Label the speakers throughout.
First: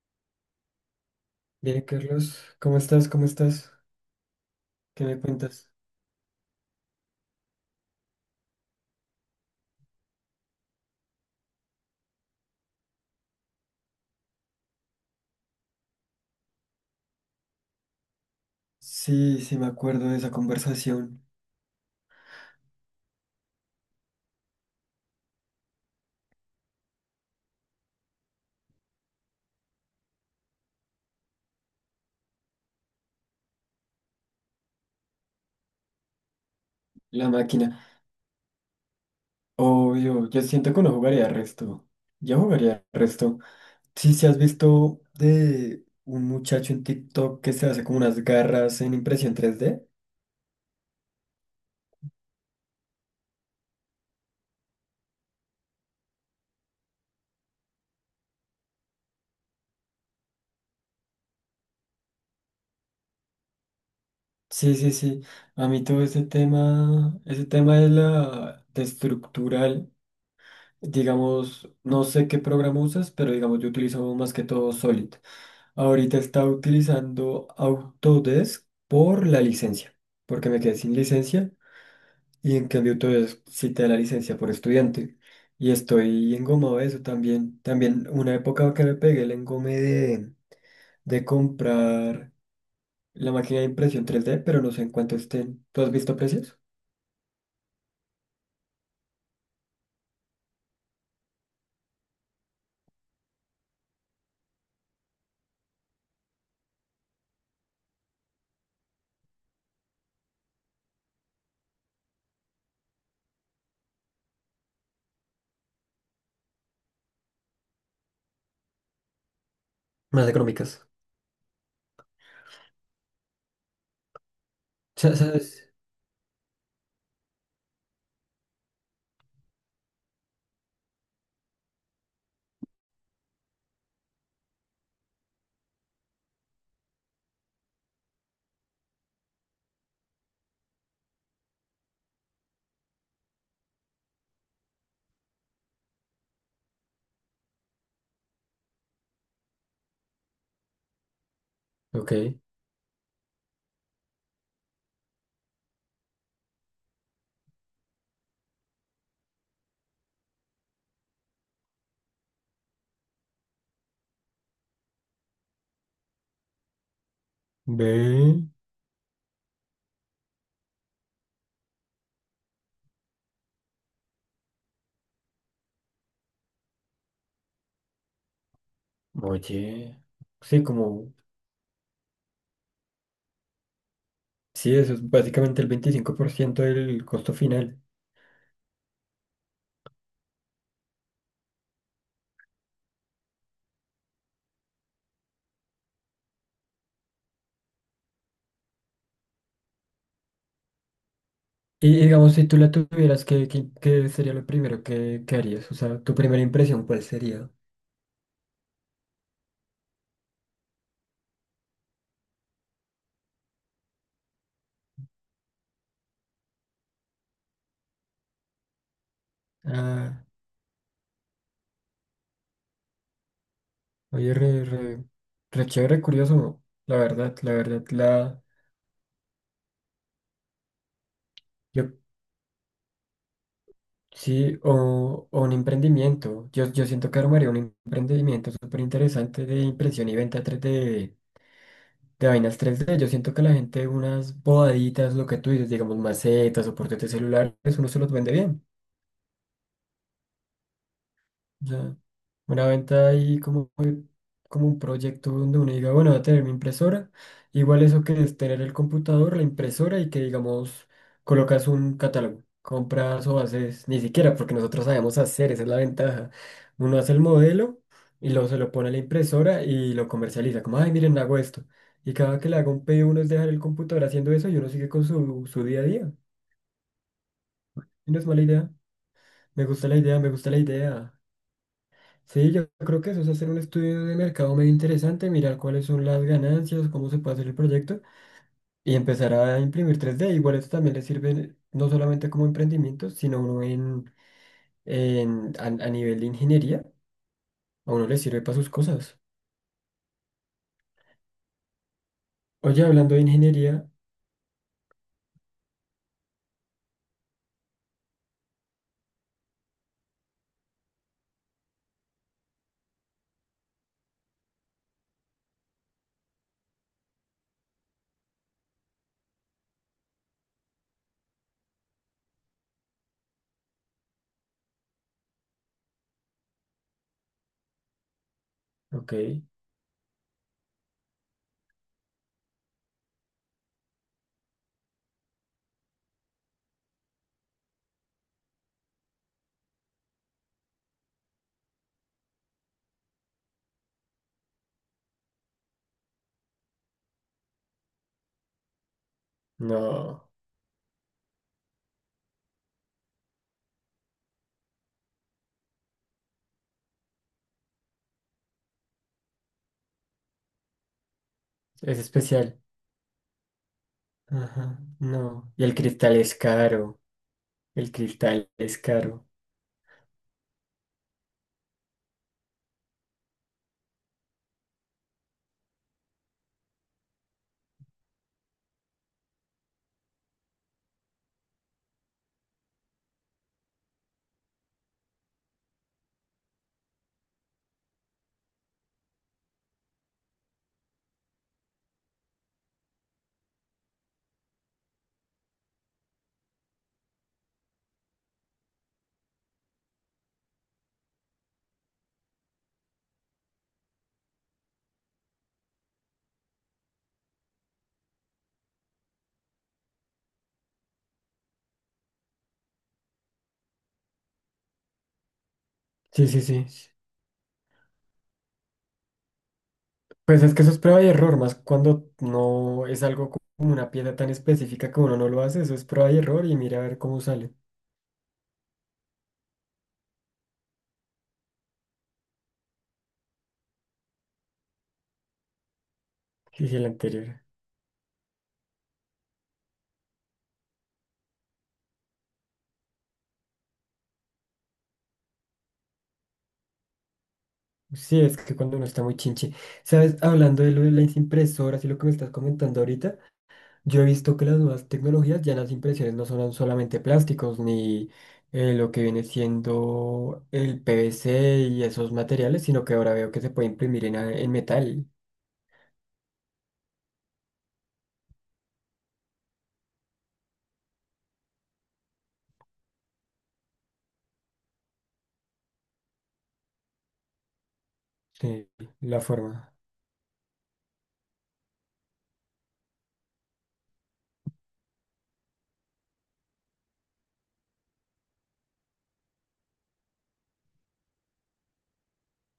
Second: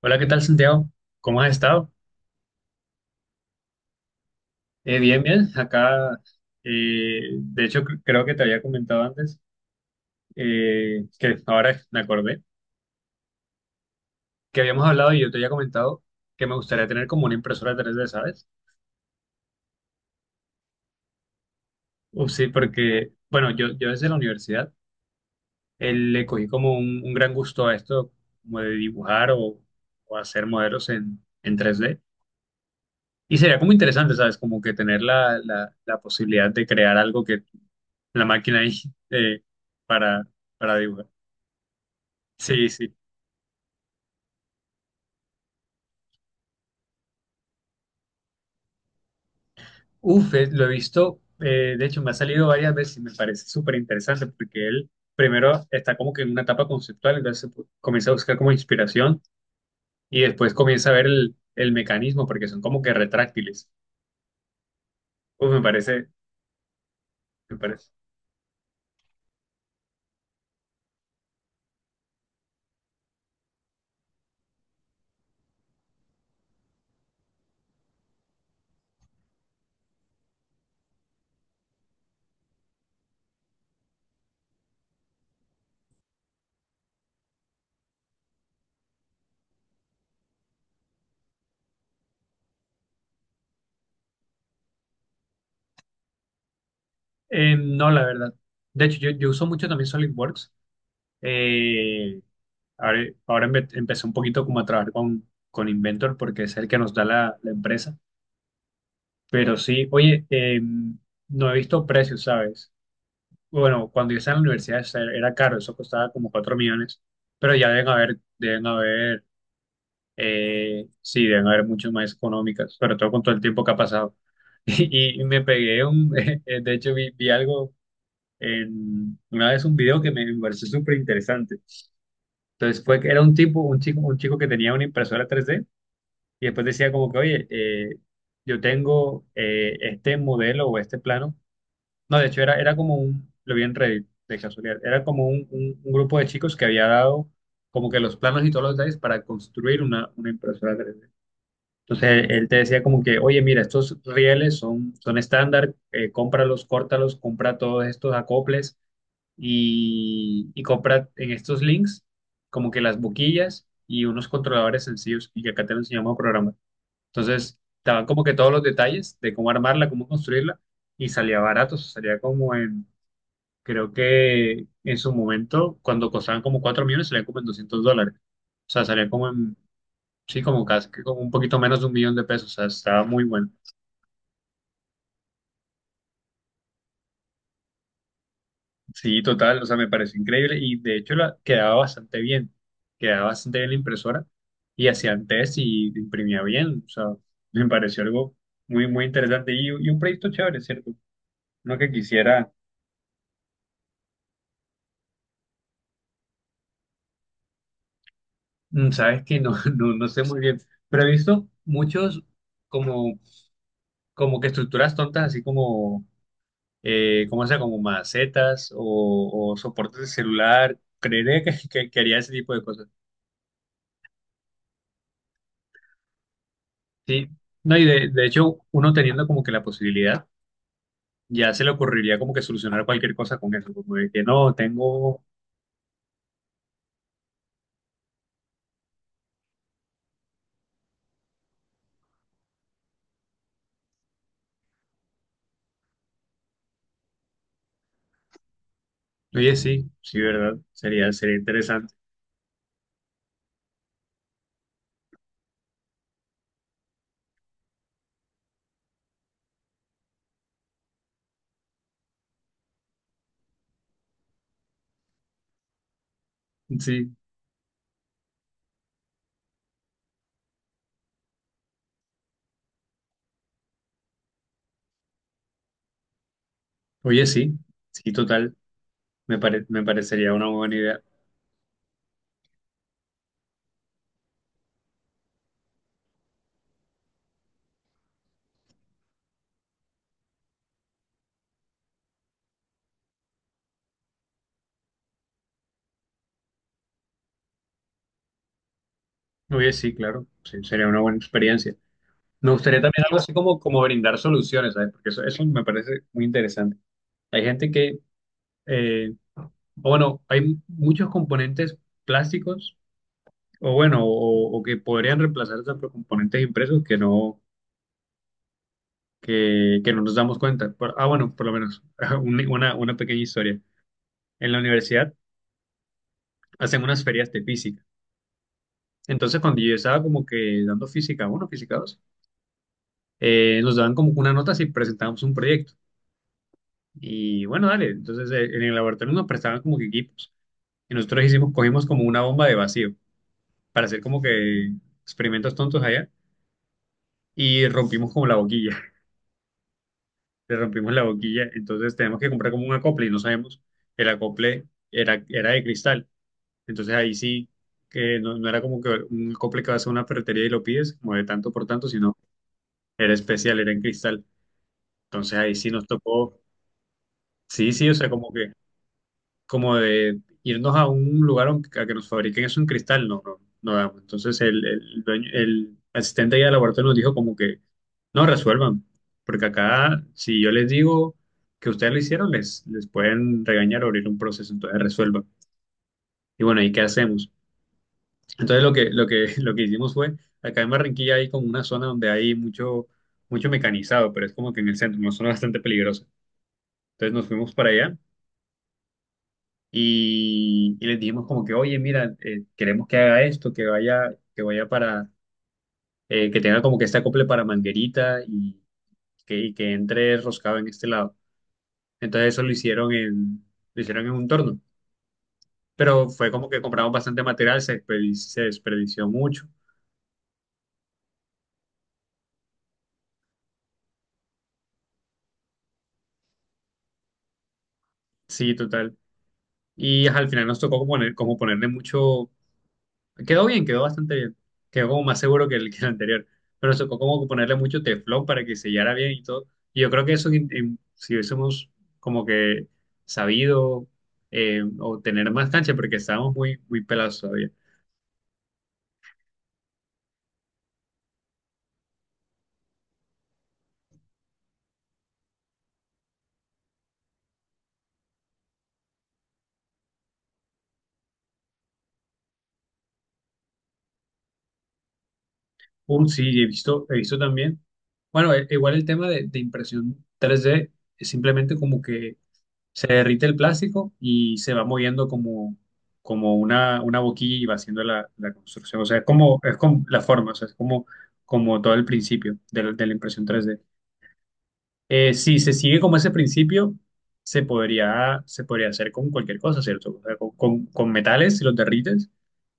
Speaker 1: Hola, ¿qué tal, Santiago? ¿Cómo has
Speaker 2: Bien,
Speaker 1: estado?
Speaker 2: Carlos, ¿cómo estás? ¿Cómo estás? ¿Qué me
Speaker 1: Bien, bien.
Speaker 2: cuentas?
Speaker 1: Acá, de hecho, creo que te había comentado antes, que ahora me acordé, que habíamos hablado y yo te había comentado que me gustaría tener como una impresora tres d, ¿sabes?
Speaker 2: Sí, sí, me acuerdo de esa conversación.
Speaker 1: Uf, sí, porque, bueno, yo desde la universidad le cogí como un gran gusto a esto, como de dibujar o hacer modelos en tres d. Y sería como interesante, ¿sabes? Como que tener la posibilidad de crear algo,
Speaker 2: La máquina.
Speaker 1: la máquina ahí, eh, para,
Speaker 2: Obvio, yo siento
Speaker 1: para
Speaker 2: que no
Speaker 1: dibujar.
Speaker 2: jugaría resto. Yo
Speaker 1: Sí,
Speaker 2: jugaría
Speaker 1: sí.
Speaker 2: resto. Sí, sí, has visto de un muchacho en TikTok que se hace como unas garras en impresión 3D.
Speaker 1: Uf, lo he visto, de hecho me ha salido varias veces y me parece súper interesante porque él primero está como que en una etapa conceptual, entonces comienza a buscar como inspiración y después comienza a ver el mecanismo porque son como que retráctiles.
Speaker 2: Sí, sí, sí.
Speaker 1: Uf, me
Speaker 2: A mí todo
Speaker 1: parece,
Speaker 2: ese
Speaker 1: me
Speaker 2: tema de
Speaker 1: parece.
Speaker 2: la de estructural, digamos, no sé qué programa usas, pero digamos, yo utilizo más que todo Solid. Ahorita estaba utilizando Autodesk por la licencia, porque me quedé sin licencia y en cambio Autodesk sí te da la licencia por estudiante. Y estoy engomado de eso también. También una época que me pegué el engome de comprar la máquina de impresión 3D, pero no sé en cuánto estén. ¿Tú has visto precios?
Speaker 1: No, la verdad. De hecho, yo uso mucho también SolidWorks. Eh, ahora ahora empecé un poquito como a trabajar con Inventor porque es el que nos da la empresa. Pero sí, oye, no he visto precios, ¿sabes? Bueno, cuando yo estaba en la universidad era caro, eso costaba como 4 millones, pero ya deben haber,
Speaker 2: Más económicas.
Speaker 1: sí, deben haber mucho más económicas, sobre todo con todo el tiempo que ha pasado. Y, y me
Speaker 2: ¿Sabes?
Speaker 1: pegué un, de hecho vi, vi algo en, una vez un video que me pareció súper interesante. Entonces fue que era un tipo, un chico que tenía una impresora tres d y después decía como que, oye, yo tengo este modelo o este plano. No, de hecho era, era como un, lo vi en Reddit de casualidad, era como un, un grupo de chicos que había dado como que los planos y todos los detalles para construir una impresora 3D. Entonces él,
Speaker 2: Ok.
Speaker 1: él te decía como que, oye, mira, estos rieles son, son estándar, cómpralos, córtalos, compra todos estos acoples y compra en estos links como que las boquillas y unos controladores sencillos y que acá te lo enseñamos a programar. Entonces, estaban como que todos
Speaker 2: Ve.
Speaker 1: los detalles de cómo armarla, cómo construirla y salía barato, o sea, salía como en... Creo que en su momento, cuando costaban como 4 millones, salían como en $200. O sea, salía como en,
Speaker 2: Oye.
Speaker 1: sí,
Speaker 2: Sí,
Speaker 1: como casi, que
Speaker 2: como...
Speaker 1: como un poquito menos de 1 millón de pesos. O sea, estaba muy bueno.
Speaker 2: Sí, eso es básicamente el 25% del costo final.
Speaker 1: Sí, total, o sea, me pareció increíble y de hecho la, quedaba bastante bien. Quedaba bastante bien la impresora y hacían test y imprimía bien. O sea, me pareció algo muy, muy interesante y un proyecto chévere, ¿cierto? No que
Speaker 2: Y digamos, si
Speaker 1: quisiera,
Speaker 2: tú la tuvieras, ¿ qué sería lo primero que harías? O sea, tu primera impresión, ¿cuál sería?
Speaker 1: sabes que no, no, no sé muy bien, pero he visto muchos como como que estructuras tontas, así como ¿cómo sea? Como macetas o soportes de
Speaker 2: Ah,
Speaker 1: celular. Creeré que, que haría ese tipo de cosas.
Speaker 2: oye, re, re, re chévere, curioso,
Speaker 1: Sí,
Speaker 2: la
Speaker 1: no, y
Speaker 2: verdad,
Speaker 1: de hecho, uno teniendo como que la posibilidad, ya se le
Speaker 2: yo,
Speaker 1: ocurriría como que solucionar cualquier cosa con eso, como de que no,
Speaker 2: sí,
Speaker 1: tengo,
Speaker 2: o un emprendimiento. Yo siento que armaría un emprendimiento súper interesante de impresión y venta 3D, de vainas 3D. Yo siento que la gente, unas bodaditas, lo que tú dices, digamos, macetas o portátiles celulares, uno se los vende bien.
Speaker 1: oye, sí, sí, ¿verdad? Sería, sería interesante.
Speaker 2: Ya una venta ahí como un proyecto donde uno diga, bueno, voy a tener mi impresora. Igual eso que es tener el computador, la impresora y que digamos colocas un catálogo, compras o haces, ni siquiera porque nosotros sabemos hacer, esa es la ventaja. Uno
Speaker 1: Sí,
Speaker 2: hace el modelo y luego se lo pone a la impresora y lo comercializa, como, ay, miren, hago esto. Y cada que le haga un pedido uno es dejar el computador haciendo eso y uno sigue con su día a día.
Speaker 1: oye, sí, sí,
Speaker 2: Y no es mala
Speaker 1: total,
Speaker 2: idea. Me
Speaker 1: me
Speaker 2: gusta la idea, me
Speaker 1: parecería una
Speaker 2: gusta la
Speaker 1: buena idea.
Speaker 2: idea. Sí, yo creo que eso es hacer un estudio de mercado medio interesante, mirar cuáles son las ganancias, cómo se puede hacer el proyecto y empezar a imprimir 3D. Igual esto también le sirve no solamente como emprendimiento, sino uno a nivel de ingeniería, a uno le sirve para sus cosas.
Speaker 1: Oye, sí, claro, sí, sería una buena experiencia. Me gustaría
Speaker 2: Oye,
Speaker 1: también
Speaker 2: hablando
Speaker 1: algo
Speaker 2: de
Speaker 1: así como, como
Speaker 2: ingeniería,
Speaker 1: brindar soluciones, ¿sabes? Porque eso me parece muy interesante. Hay gente que, eh, bueno, hay muchos componentes plásticos, o bueno, o que podrían reemplazarse por componentes impresos que no nos damos cuenta. Ah, bueno, por lo menos, una pequeña historia. En la universidad hacen unas ferias de física.
Speaker 2: ok,
Speaker 1: Entonces, cuando yo estaba como que dando física 1, física 2, nos daban como que una nota si presentábamos un proyecto. Y bueno, dale, entonces en el laboratorio nos prestaban como que equipos. Y nosotros hicimos, cogimos como una bomba de vacío para hacer como que experimentos tontos allá y rompimos como la boquilla,
Speaker 2: no,
Speaker 1: le rompimos la boquilla, entonces tenemos que comprar como un acople y no sabemos, el acople era, era de cristal, entonces ahí sí, que no, no era como que un acople que vas a una ferretería y lo pides, como de tanto por tanto,
Speaker 2: es
Speaker 1: sino
Speaker 2: especial.
Speaker 1: era especial, era en cristal,
Speaker 2: Ajá,
Speaker 1: entonces
Speaker 2: no.
Speaker 1: ahí
Speaker 2: Y
Speaker 1: sí
Speaker 2: el
Speaker 1: nos
Speaker 2: cristal es
Speaker 1: tocó,
Speaker 2: caro,
Speaker 1: sí, sí,
Speaker 2: el
Speaker 1: o sea, como
Speaker 2: cristal
Speaker 1: que
Speaker 2: es caro.
Speaker 1: como de irnos a un lugar a que nos fabriquen eso en cristal, no, no, no damos. Entonces el, el asistente allá del laboratorio nos dijo como que no resuelvan, porque acá si yo les digo que ustedes lo hicieron, les pueden regañar o abrir un proceso, entonces resuelvan. Y bueno, ¿y qué hacemos? Entonces lo que, lo que hicimos fue, acá en Barranquilla hay como una zona donde hay mucho, mucho mecanizado, pero es como que en el centro, una zona bastante peligrosa. Entonces nos fuimos para allá y les dijimos como que, oye, mira, queremos que haga esto, que vaya para, que tenga como que este acople para manguerita y que entre roscado en este lado. Entonces eso lo hicieron en un torno, pero
Speaker 2: Sí,
Speaker 1: fue
Speaker 2: sí,
Speaker 1: como que
Speaker 2: sí.
Speaker 1: compramos bastante material, se, se desperdició mucho,
Speaker 2: Pues es que eso es prueba y error, más cuando no es algo como una pieza tan específica que uno no lo hace, eso es prueba y error y mira a ver cómo sale.
Speaker 1: sí, total. Y ajá, al final nos tocó como poner, como ponerle mucho. Quedó bien, quedó bastante bien. Quedó como más seguro que el anterior. Pero
Speaker 2: Dije
Speaker 1: nos
Speaker 2: el
Speaker 1: tocó como
Speaker 2: anterior.
Speaker 1: ponerle mucho teflón para que sellara bien y todo. Y yo creo que eso, si hubiésemos como que sabido o tener más cancha, porque estábamos muy, muy pelados todavía.
Speaker 2: Sí, es que cuando uno está muy chinche. Sabes, hablando de lo de las impresoras y lo que me estás comentando ahorita, yo he visto que las nuevas tecnologías ya las impresiones no son solamente plásticos ni lo que viene siendo el PVC y esos materiales, sino que ahora veo que se puede imprimir en, en metal,
Speaker 1: Sí, he visto también. Bueno, igual el tema de impresión 3D es simplemente como que se derrite el plástico y se va moviendo como, como una boquilla y va haciendo la
Speaker 2: sí,
Speaker 1: construcción. O sea,
Speaker 2: la
Speaker 1: es
Speaker 2: forma.
Speaker 1: como la forma, o sea, es como, como todo el principio de la impresión 3D. Si se sigue como ese principio, se podría hacer con cualquier cosa, ¿cierto? O sea, con, con metales, si los derrites,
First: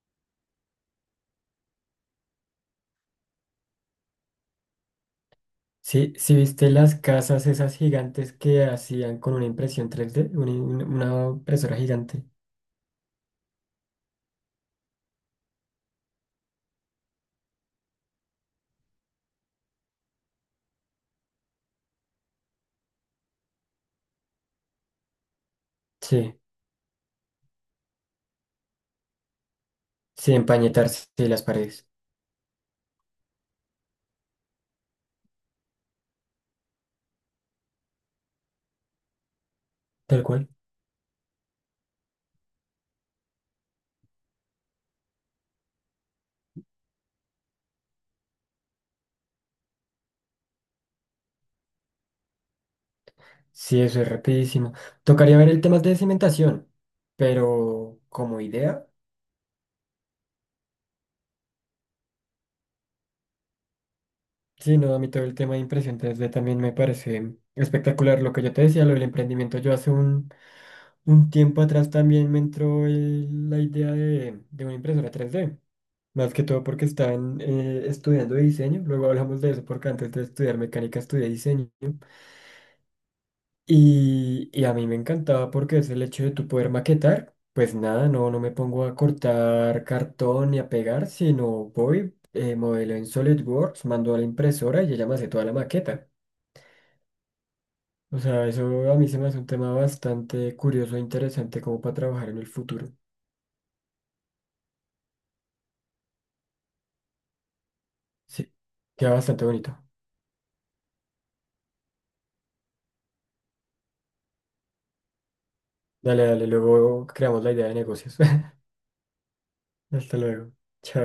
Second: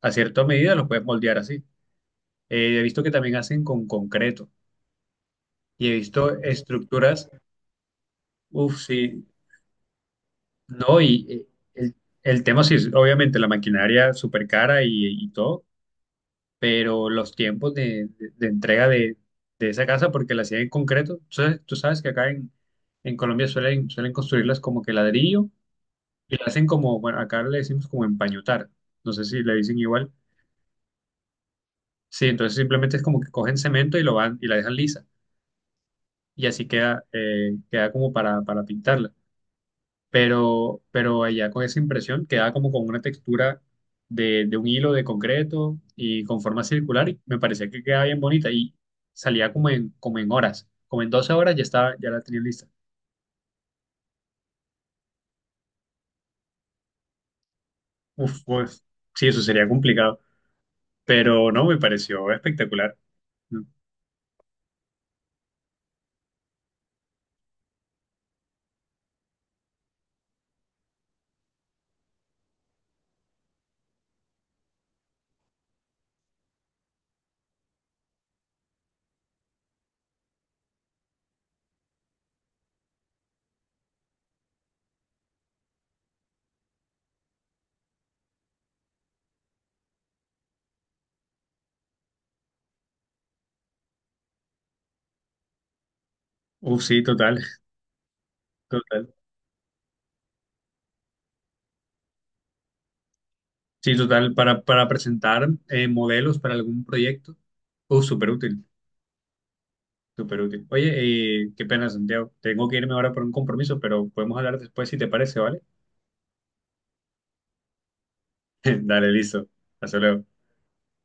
Speaker 1: a cierta medida los puedes moldear así. He visto que también hacen con concreto y he
Speaker 2: Sí, sí
Speaker 1: visto
Speaker 2: viste las
Speaker 1: estructuras,
Speaker 2: casas esas gigantes que
Speaker 1: uff,
Speaker 2: hacían
Speaker 1: sí,
Speaker 2: con una impresión 3D, una-
Speaker 1: no, y
Speaker 2: una impresora
Speaker 1: el,
Speaker 2: gigante.
Speaker 1: el tema sí es obviamente la maquinaria súper cara y todo, pero los tiempos de, de entrega de esa casa, porque la hacían en concreto, tú sabes que acá en Colombia suelen, suelen construirlas como que ladrillo
Speaker 2: Sí,
Speaker 1: y la hacen como, bueno, acá le decimos como empañotar, no sé si le dicen igual,
Speaker 2: sí, empañetarse sí, las paredes.
Speaker 1: sí, entonces simplemente es como que cogen cemento y lo van y la dejan lisa y así queda, queda como para pintarla.
Speaker 2: Tal cual.
Speaker 1: Pero allá con esa impresión quedaba como con una textura de un hilo de concreto y con forma circular y me parecía que quedaba bien bonita y salía como en, como en horas, como en 12 horas ya estaba, ya la tenía lista.
Speaker 2: Sí, eso es rapidísimo. Tocaría ver el tema de cimentación, pero como
Speaker 1: Uf, pues
Speaker 2: idea,
Speaker 1: sí, eso sería complicado, pero no, me pareció espectacular.
Speaker 2: sí, no, a mí todo el tema de impresión 3D también me parece espectacular. Lo que yo te decía, lo del emprendimiento, yo hace un tiempo atrás también me entró la idea de una impresora 3D. Más que todo porque estaban estudiando diseño. Luego hablamos de eso porque antes de estudiar mecánica estudié diseño. Y a mí me encantaba porque es el hecho de tú poder maquetar. Pues nada, no me pongo a cortar cartón ni a pegar, sino voy, modelo en SolidWorks, mando a la impresora y ella me hace toda la maqueta.
Speaker 1: Uf, sí, total,
Speaker 2: O sea, eso a
Speaker 1: total.
Speaker 2: mí se me hace un tema bastante curioso e interesante como para trabajar en el futuro.
Speaker 1: Sí, total, para presentar modelos para algún proyecto, uf, súper
Speaker 2: Sí,
Speaker 1: útil.
Speaker 2: queda bastante bonito.
Speaker 1: Súper útil. Oye, qué pena, Santiago. Tengo que irme ahora por un compromiso, pero podemos hablar después si te parece, ¿vale?
Speaker 2: Dale, dale, luego creamos la idea de negocios.
Speaker 1: Dale, listo. Hasta
Speaker 2: Hasta
Speaker 1: luego.
Speaker 2: luego. Chao.